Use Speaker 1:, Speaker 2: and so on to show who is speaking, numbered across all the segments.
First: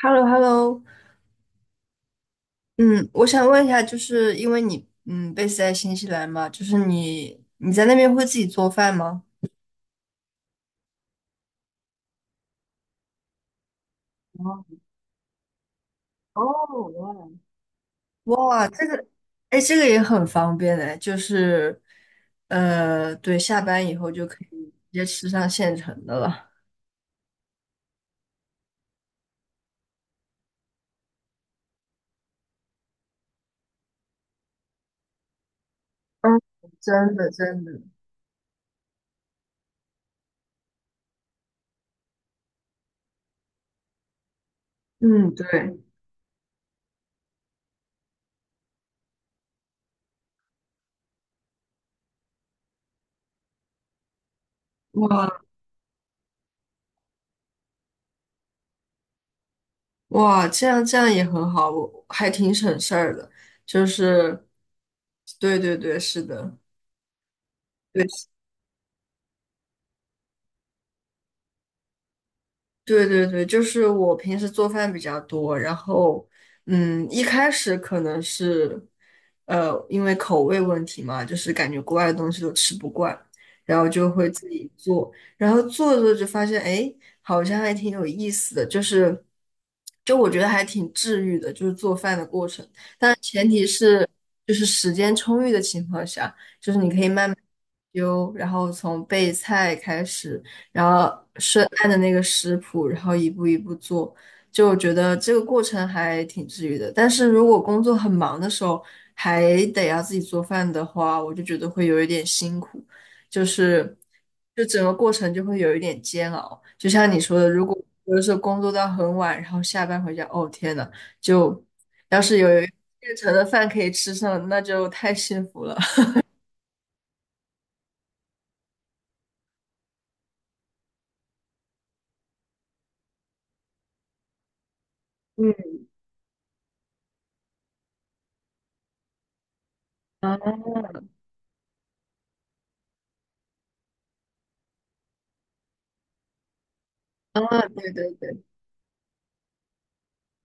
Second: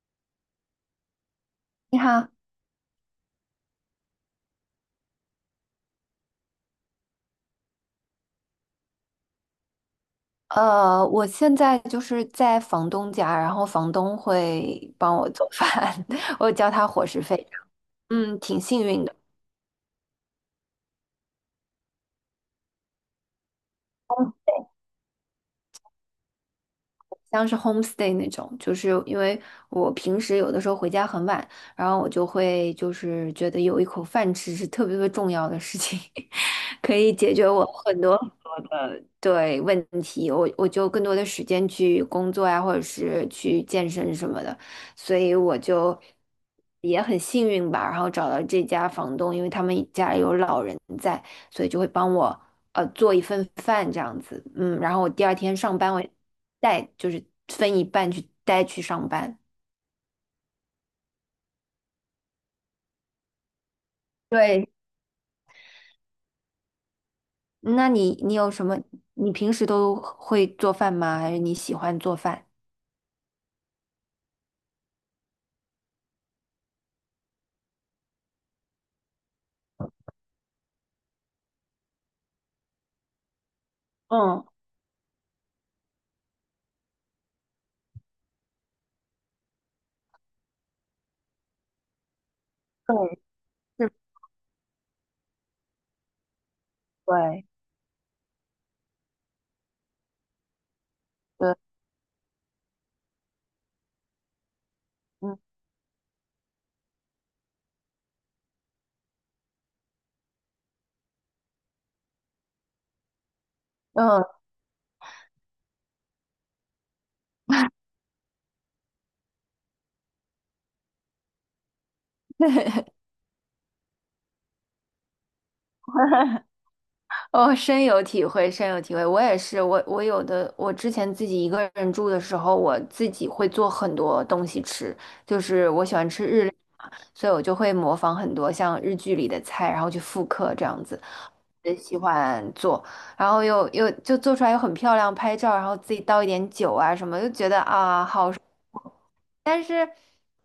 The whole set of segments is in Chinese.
Speaker 1: h e l l o h e l l o
Speaker 2: 你好，
Speaker 1: 嗯，我想问一下，就是因为你 base 在新西兰嘛，就是你在那边会自己做饭吗？
Speaker 2: 我现在就是在房东家，然后房东会帮我做饭，我交他伙
Speaker 1: 哦，
Speaker 2: 食费。嗯，挺
Speaker 1: 哇，
Speaker 2: 幸
Speaker 1: 这
Speaker 2: 运
Speaker 1: 个，
Speaker 2: 的。
Speaker 1: 哎，这个也很方便哎，就是对，下班以后就可以直接吃上现成的了。
Speaker 2: 像是 homestay 那种，就是因为我平时有的时候回家很晚，然后我就会就是觉得有一口饭吃是特别特别重要的事情，
Speaker 1: 嗯，
Speaker 2: 可以
Speaker 1: 真的，
Speaker 2: 解决
Speaker 1: 真
Speaker 2: 我
Speaker 1: 的，
Speaker 2: 很多很多的对问题，我就更多的时间去工作呀，或者是去健身什么的，所
Speaker 1: 嗯，
Speaker 2: 以
Speaker 1: 对，
Speaker 2: 我就也很幸运吧，然后找到这家房东，因为他们家有老人在，所以就会帮我做一份饭这样子，嗯，然后我第
Speaker 1: 哇
Speaker 2: 二天上班我。带，就是分一半去带去上班。
Speaker 1: 哇，这样这样也很好，我还挺省事儿的，就是
Speaker 2: 对，
Speaker 1: 对对对，是的。
Speaker 2: 那你
Speaker 1: 对。
Speaker 2: 你有什么？你平时都会做饭吗？还是你喜欢做饭？
Speaker 1: 对对对，就是我平时做饭比较多，然后，一开始可能是，因为口味问题嘛，就是感觉国外的东西都吃不惯，然后就会
Speaker 2: 嗯，
Speaker 1: 自己做，然后做着做着就发现，哎，好像还挺有意思的，就是，就我觉得还挺治愈的，就是做饭的过程，
Speaker 2: 对，
Speaker 1: 但前提
Speaker 2: 是，
Speaker 1: 是就是时间充裕的情况下。
Speaker 2: 对，
Speaker 1: 丢，然后从备菜开始，然后
Speaker 2: 对，
Speaker 1: 是按着那个食谱，然后一步一步做，就觉得这
Speaker 2: 嗯
Speaker 1: 个过程还挺治愈的。但是如果工作很忙的时候，还得要自己做饭的话，我就觉得会有一点辛苦，就是
Speaker 2: 嗯，
Speaker 1: 就整个过程就会有一点煎熬。就像你说的，如果有的时候工作到很晚，然后下班回家，哦天呐，就要是有现成的饭可以吃上，那就太幸福了。
Speaker 2: 哦，深有体会，深有体会。我也是，我我有的，我之前自己一个人住的时候，我自己会做很多东西吃，就
Speaker 1: 嗯
Speaker 2: 是我喜欢吃日料嘛，所以我就会模仿很多像日剧里的菜，然后去复刻这样
Speaker 1: 啊。
Speaker 2: 子。也喜欢做，然后又就做出来又很漂亮，拍照，然后自己倒一点酒啊什么，就
Speaker 1: 啊，
Speaker 2: 觉得
Speaker 1: 对
Speaker 2: 啊
Speaker 1: 对
Speaker 2: 好。
Speaker 1: 对，
Speaker 2: 但是，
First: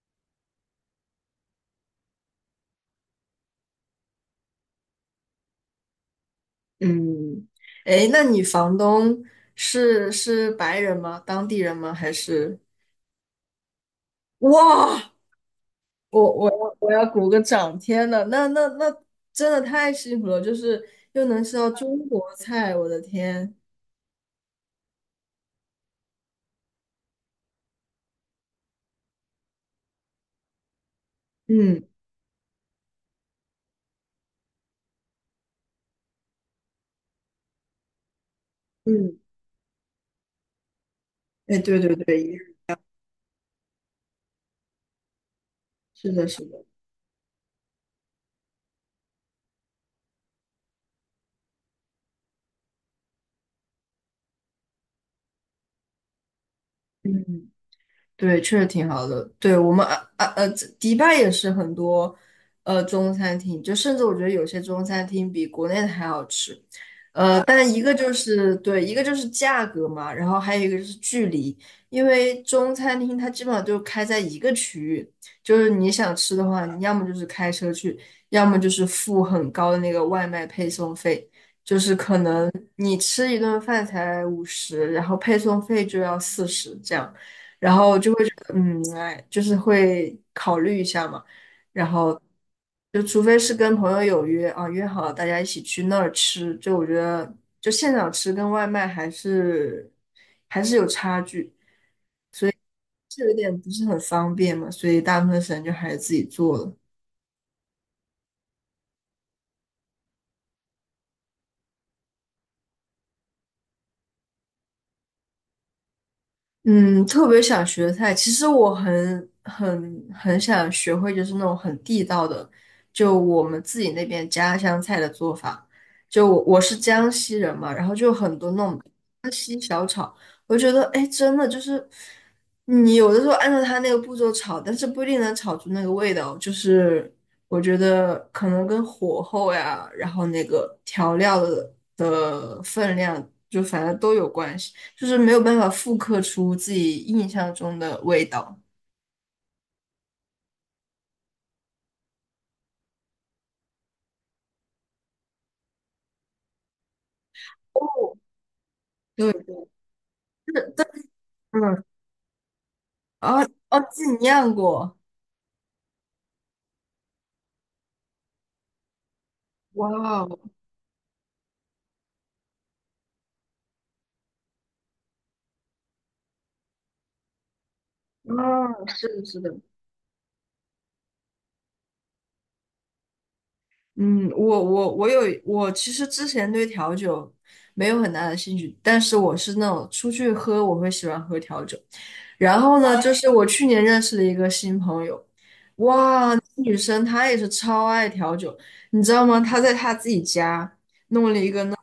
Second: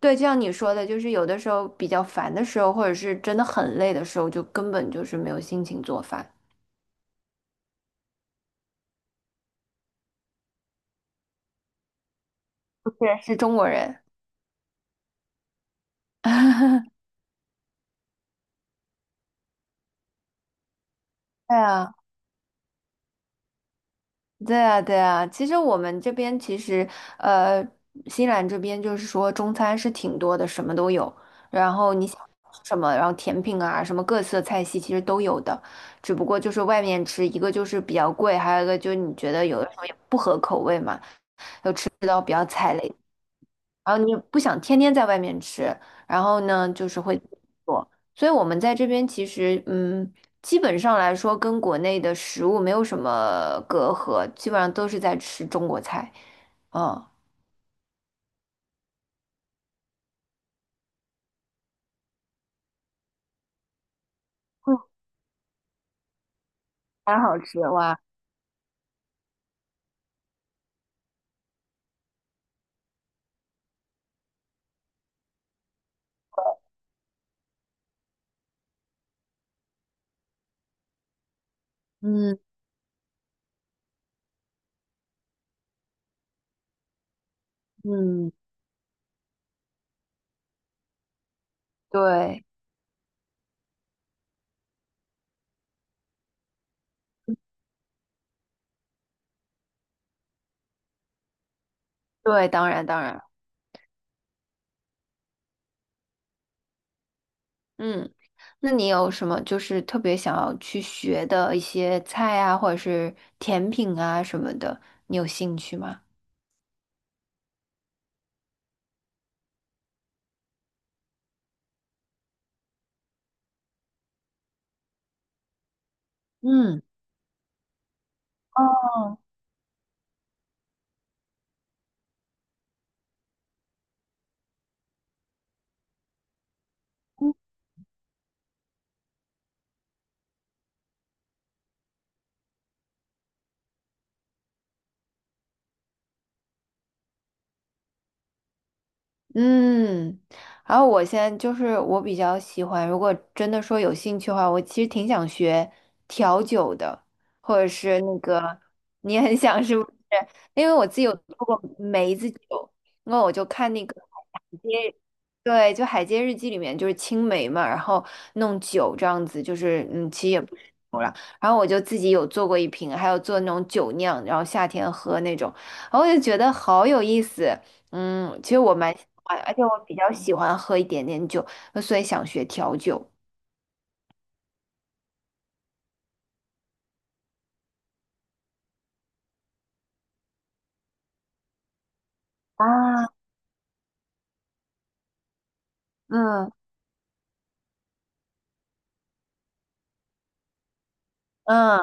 Speaker 2: 对，就像你说的，就是有的时候比较烦的时候，或者是真的很累的时候，就根本就是没有心情做饭。
Speaker 1: 嗯，哎，那你房东是白人吗？当地人吗？还是？
Speaker 2: 不是，是中国人。
Speaker 1: 哇，我我要我 要鼓个掌！天呐，那真的太幸福了，就是又能吃
Speaker 2: 对
Speaker 1: 到
Speaker 2: 啊。
Speaker 1: 中国菜，我的天！
Speaker 2: 对啊，对啊，其实我们这边其实，呃，新西兰这边就是说中餐是挺多的，什么都有。然
Speaker 1: 嗯
Speaker 2: 后你想吃什么，然后甜品啊，什么各色菜系其实都有的。只不过就是外面吃，一个就是比较贵，还有一个就是你
Speaker 1: 嗯，
Speaker 2: 觉得有的时候也不合口味嘛。
Speaker 1: 哎，对对
Speaker 2: 比
Speaker 1: 对，一样
Speaker 2: 较。然后你不想天天在外面吃，
Speaker 1: 是
Speaker 2: 然
Speaker 1: 的，
Speaker 2: 后
Speaker 1: 是的，
Speaker 2: 呢，就是会自己做。所以我们在这边其实，嗯，基本上来说跟国内的食物没有什么隔阂，基本上都是在吃中国菜，嗯，
Speaker 1: 嗯，对，确实挺好的。对我们，这迪拜也是很多中餐厅，就甚至我觉得有些
Speaker 2: 嗯，
Speaker 1: 中餐厅比国内的还好吃。
Speaker 2: 还好吃
Speaker 1: 但一个
Speaker 2: 哇，
Speaker 1: 就是对，一个就是价格嘛，然后还有一个就是距离，因为中餐厅它基本上就开在一个区域，就是你想吃的话，你要么就是开车去，要么就是付很高的那个外卖配送费，
Speaker 2: 嗯
Speaker 1: 你吃一顿饭才50，然后配送费就要40这样。
Speaker 2: 嗯，
Speaker 1: 嗯，哎，就是会考虑一下嘛，然后
Speaker 2: 对
Speaker 1: 就除非是跟朋友有约啊，约好了大家一起去那儿吃，就我觉得就现场吃跟外卖还是有差距，
Speaker 2: 对，当然当然，
Speaker 1: 这有点不是很方便嘛，所以大部分时间就还是自己做了。
Speaker 2: 嗯，那你有什么就是特别想要去学的一些菜啊，或者是甜品啊什么的，你有兴趣吗？
Speaker 1: 嗯，特别想学的菜，其实我很想学会，就是那种很地道的，就我们自己那边家乡菜的做法。就我是
Speaker 2: 嗯，
Speaker 1: 江西人嘛，然后就有很多那种
Speaker 2: 哦，
Speaker 1: 我觉得，哎，真的就是你有的时候按照他那个步骤炒，但是不一定能炒出那个味道。就是我觉得可能跟火候呀，然后那个调料的分量，就反正都有关系，就是没有办法复刻出自己印象中的味道。
Speaker 2: 嗯，然后我现在就是我比较喜欢，如果真的说有兴趣的话，我其实挺想学调酒的，或者是
Speaker 1: 哦，
Speaker 2: 那个你
Speaker 1: 对
Speaker 2: 很想
Speaker 1: 对，
Speaker 2: 是不是？因为我自己有做过
Speaker 1: 嗯，
Speaker 2: 梅子酒，那我
Speaker 1: 啊
Speaker 2: 就看
Speaker 1: 哦，
Speaker 2: 那个
Speaker 1: 自己
Speaker 2: 海
Speaker 1: 酿
Speaker 2: 街，
Speaker 1: 过，
Speaker 2: 对，就《海街日记》里面就是青梅嘛，然后弄酒这样子，就
Speaker 1: 哇
Speaker 2: 是嗯，其实
Speaker 1: 哦，
Speaker 2: 也然后我就自己有做过一瓶，还有做那种酒酿，然后夏天喝那种，然后我就觉得好有意思。
Speaker 1: 嗯，
Speaker 2: 嗯，其实我蛮喜
Speaker 1: 是的，
Speaker 2: 欢，
Speaker 1: 是
Speaker 2: 而
Speaker 1: 的。
Speaker 2: 且我比较喜欢喝一点点酒，所以想学调酒。
Speaker 1: 嗯，我其实之前对调酒没有很大的兴趣，但是我是那种出去喝我会喜欢喝调酒。然后呢，就
Speaker 2: 啊，
Speaker 1: 是我去年认识了一个新朋友，哇，
Speaker 2: 嗯
Speaker 1: 女生她也是超爱调酒，你知道吗？她在她自己家。
Speaker 2: 嗯，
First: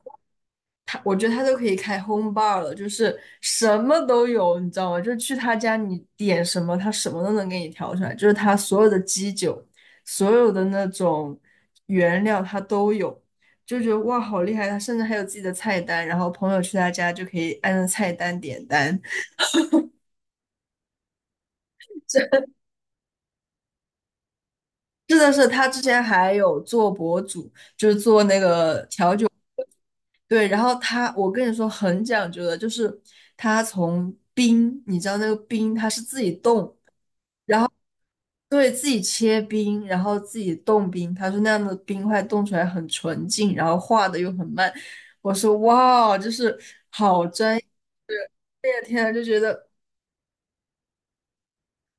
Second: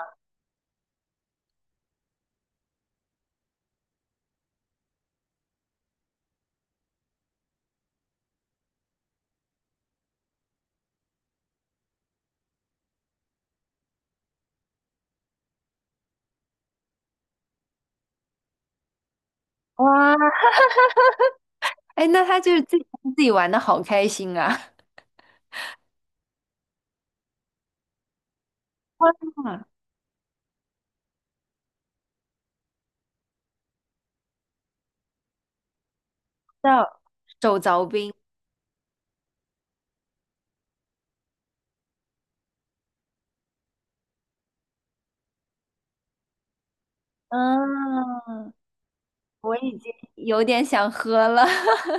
Speaker 1: 他，我觉得他都可以开 home bar 了，就是什么都有，你知道吗？就是去他家，你点什么，他什么都能给你调出来，就是他所有的基酒，所有的那种原料他都有，就觉得哇，好厉害！他甚至还有自己的菜单，然后朋友去他家就可以按照菜单点单。
Speaker 2: 哇，哎，那他就是自己自己玩的好开心啊！
Speaker 1: 是的是，他之前还有做博主，就是做那个 调酒。
Speaker 2: 哇，
Speaker 1: 对，然后他，我跟你说很讲究的，就是他从冰，你知道那个冰他是自己冻，
Speaker 2: 叫手凿冰，
Speaker 1: 对，自己切冰，然后自己冻冰。他说那样的冰块冻出来很纯净，然后化的又很慢。我说哇，就是好专业，
Speaker 2: 嗯，
Speaker 1: 天啊，就觉
Speaker 2: 我
Speaker 1: 得
Speaker 2: 已经有点想喝了。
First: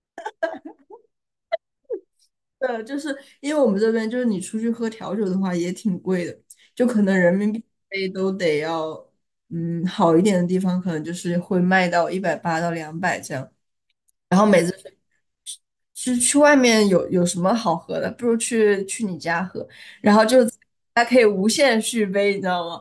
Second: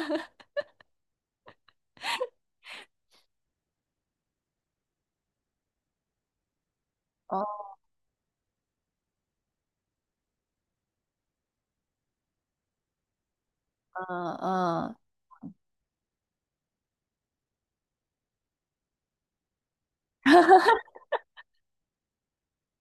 Speaker 1: 就是因为我们这边就是你出去喝调酒的话也挺贵的，就可能人
Speaker 2: 哦，
Speaker 1: 民币一杯都得要，嗯，好一点的地方可能就是会卖到180到200这样。
Speaker 2: 嗯
Speaker 1: 然后每次
Speaker 2: 嗯，
Speaker 1: 去外面有什么好喝的，不如去你家喝，然后就还可以无限续杯，你知道吗？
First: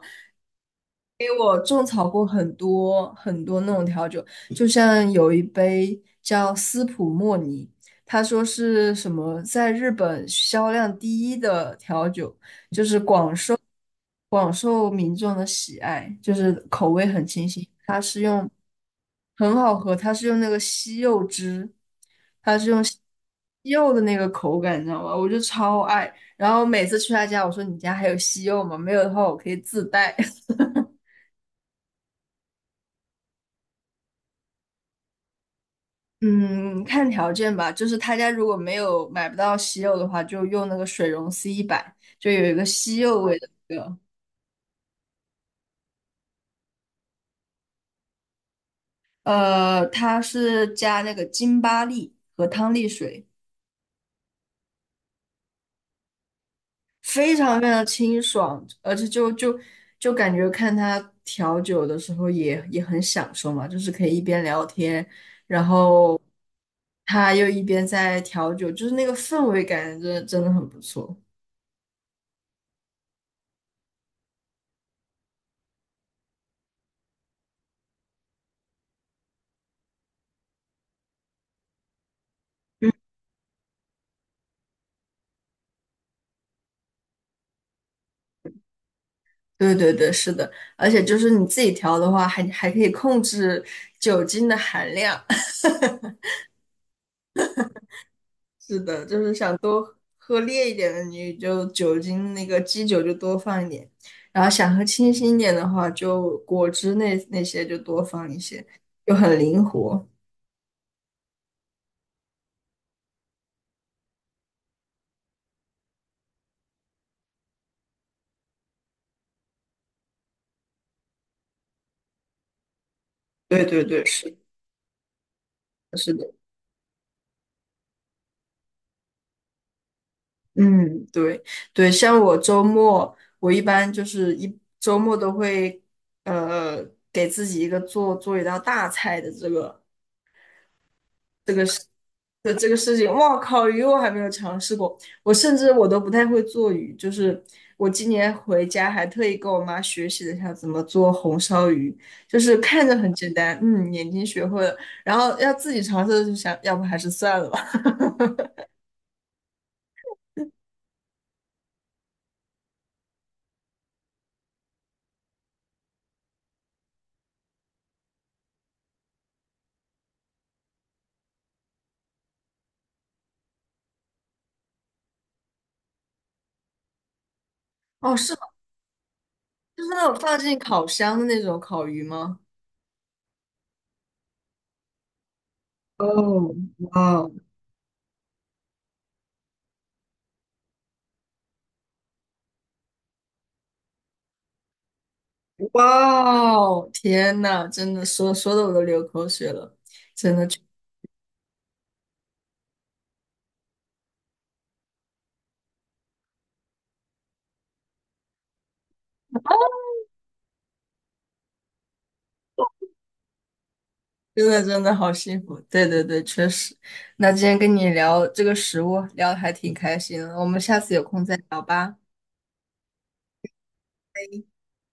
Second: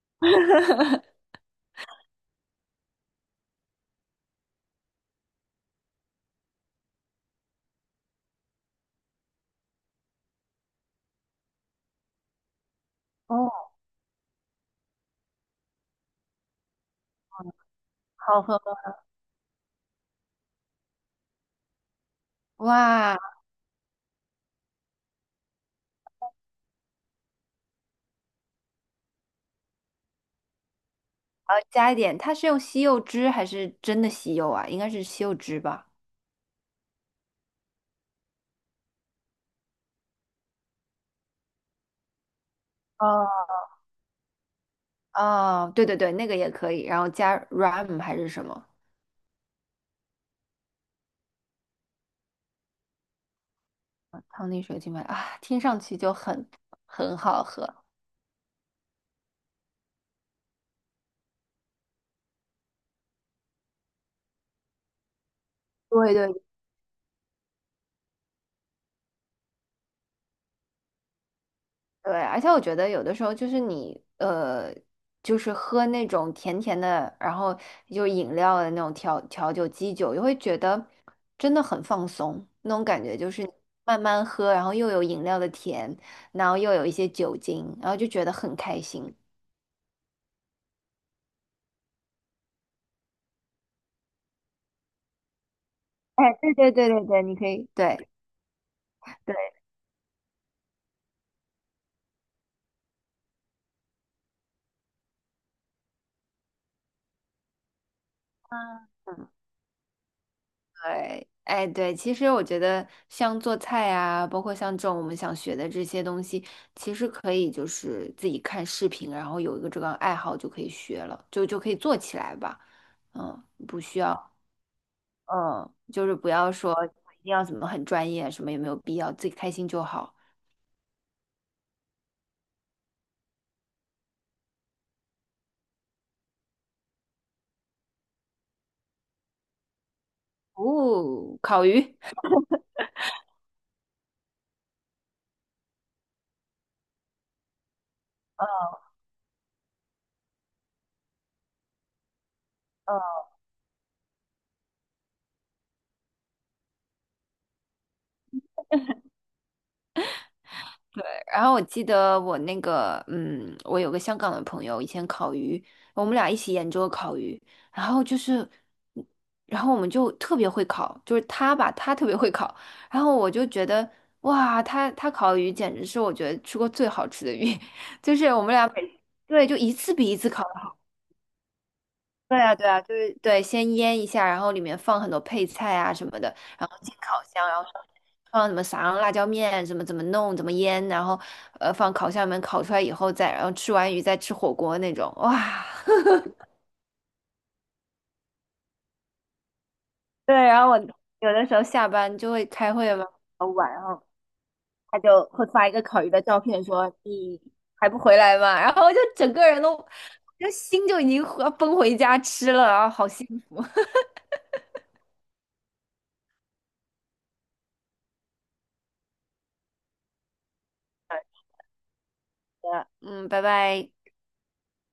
Speaker 1: 种草过很多很多那种调酒，就像有一杯叫斯普莫尼，他说是什么在日本销量第一的调酒，
Speaker 2: 哦，
Speaker 1: 广受民众的喜爱，就是口味很清新，
Speaker 2: 好喝吗
Speaker 1: 很好喝。它是用那个西柚汁，它是用西
Speaker 2: 哇。
Speaker 1: 柚的那个口感，你知道吗？我就超爱。然后每次去他家，我说你家还有西柚吗？没有的话，我可以自带。
Speaker 2: 然后加一点，它是用西柚汁还是真的西柚啊？应该是西柚汁吧？
Speaker 1: 嗯，看条件吧，就是他家如果没有买不到西柚的话，就用那个水溶C100，就有一个西柚味
Speaker 2: 哦，
Speaker 1: 的那个，
Speaker 2: 哦，对对对，那个也可以，然后加 rum 还是什么？
Speaker 1: 它是加那个金巴利和汤力水，
Speaker 2: 汤力水晶白啊，听上去就很很
Speaker 1: 非
Speaker 2: 好
Speaker 1: 常非
Speaker 2: 喝。
Speaker 1: 常清爽，而且就就感觉看他调酒的时候也很享受嘛，就是可以一边聊天，然
Speaker 2: 对
Speaker 1: 后
Speaker 2: 对。
Speaker 1: 他又一边在调酒，就是那个氛围感真的真的很不错。
Speaker 2: 对，而且我觉得有的时候就是你,就是喝那种甜甜的，然后就饮料的那种调酒、基酒，就会觉得真的很放松，那种感觉就是你慢慢喝，然后又有饮料的甜，然后又有一些酒精，然后就觉得很开心。
Speaker 1: 对对对，是的，而且就是你自己调的话，还可以控制酒精的含量。
Speaker 2: 哎，对对对对对，你可以，对
Speaker 1: 是的，就是
Speaker 2: 对，
Speaker 1: 想多喝烈一点的，你就酒精那个基酒就多放一点，然后想喝清新一点的话，就果汁那些就多放一些，就
Speaker 2: 嗯
Speaker 1: 很灵活。
Speaker 2: 对，哎，对，其实我觉得像做菜啊，包括像这种我们想学的这些东西，其实可以就是自己看视频，然后有一个这个爱好就可以学了，就可以做起来吧。嗯，
Speaker 1: 对
Speaker 2: 不
Speaker 1: 对
Speaker 2: 需
Speaker 1: 对，是
Speaker 2: 要，
Speaker 1: 的
Speaker 2: 嗯，就
Speaker 1: 是
Speaker 2: 是不
Speaker 1: 的，
Speaker 2: 要说一定要怎么很专业，什么也没有必要，自己开心就好。
Speaker 1: 嗯，对对，像我周末，我一般就是一周末都会呃给自己一个做做一道大菜的这个。
Speaker 2: 哦，烤鱼。
Speaker 1: 的这个事情，哇靠，鱼我还没有尝试过，我甚至我都不太会做鱼，就是我今年回家还特意跟我妈学习了一下怎么做红烧鱼，就是看着很简单，眼睛学会了，然后要自己尝试就想，要不还是算了吧。
Speaker 2: 然后我记得我那个，嗯，我有个香港的朋友，以前烤鱼，我们俩一起研究烤鱼，然后就是，然后我们就特别会烤，就是他吧，他特别会烤，然后我就觉得，哇，他烤鱼简直是我觉得吃过最好吃的鱼，
Speaker 1: 哦，
Speaker 2: 就是
Speaker 1: 是吗？
Speaker 2: 我们俩每，对，就一
Speaker 1: 就是
Speaker 2: 次
Speaker 1: 那
Speaker 2: 比一
Speaker 1: 种
Speaker 2: 次
Speaker 1: 放
Speaker 2: 烤
Speaker 1: 进
Speaker 2: 的好。
Speaker 1: 烤箱的那种烤鱼吗？
Speaker 2: 对啊，对啊，就是对，先腌一下，然后里面放很多配菜啊什么的，
Speaker 1: 哦，
Speaker 2: 然后进
Speaker 1: 哇
Speaker 2: 烤
Speaker 1: 哦
Speaker 2: 箱。然后。放什么撒上辣椒面，怎么弄，怎么腌，然后放烤箱里面烤出来以后再，然后吃完鱼再吃火锅那种，哇！
Speaker 1: 哇哦，天呐，真的说说的我都流口水了，真
Speaker 2: 对，
Speaker 1: 的。
Speaker 2: 然后我有的时候下班就会开会嘛，很晚，然后他就会发一个烤鱼的照片说，你还不回来吗？然后我就整个人都，就心就已经要奔回家吃了，然后好幸福。
Speaker 1: 真的真的好幸福，对对对，确实。那今天跟你聊这个食物，聊得还挺开心的，我们下次有空再聊吧。
Speaker 2: 嗯，拜拜。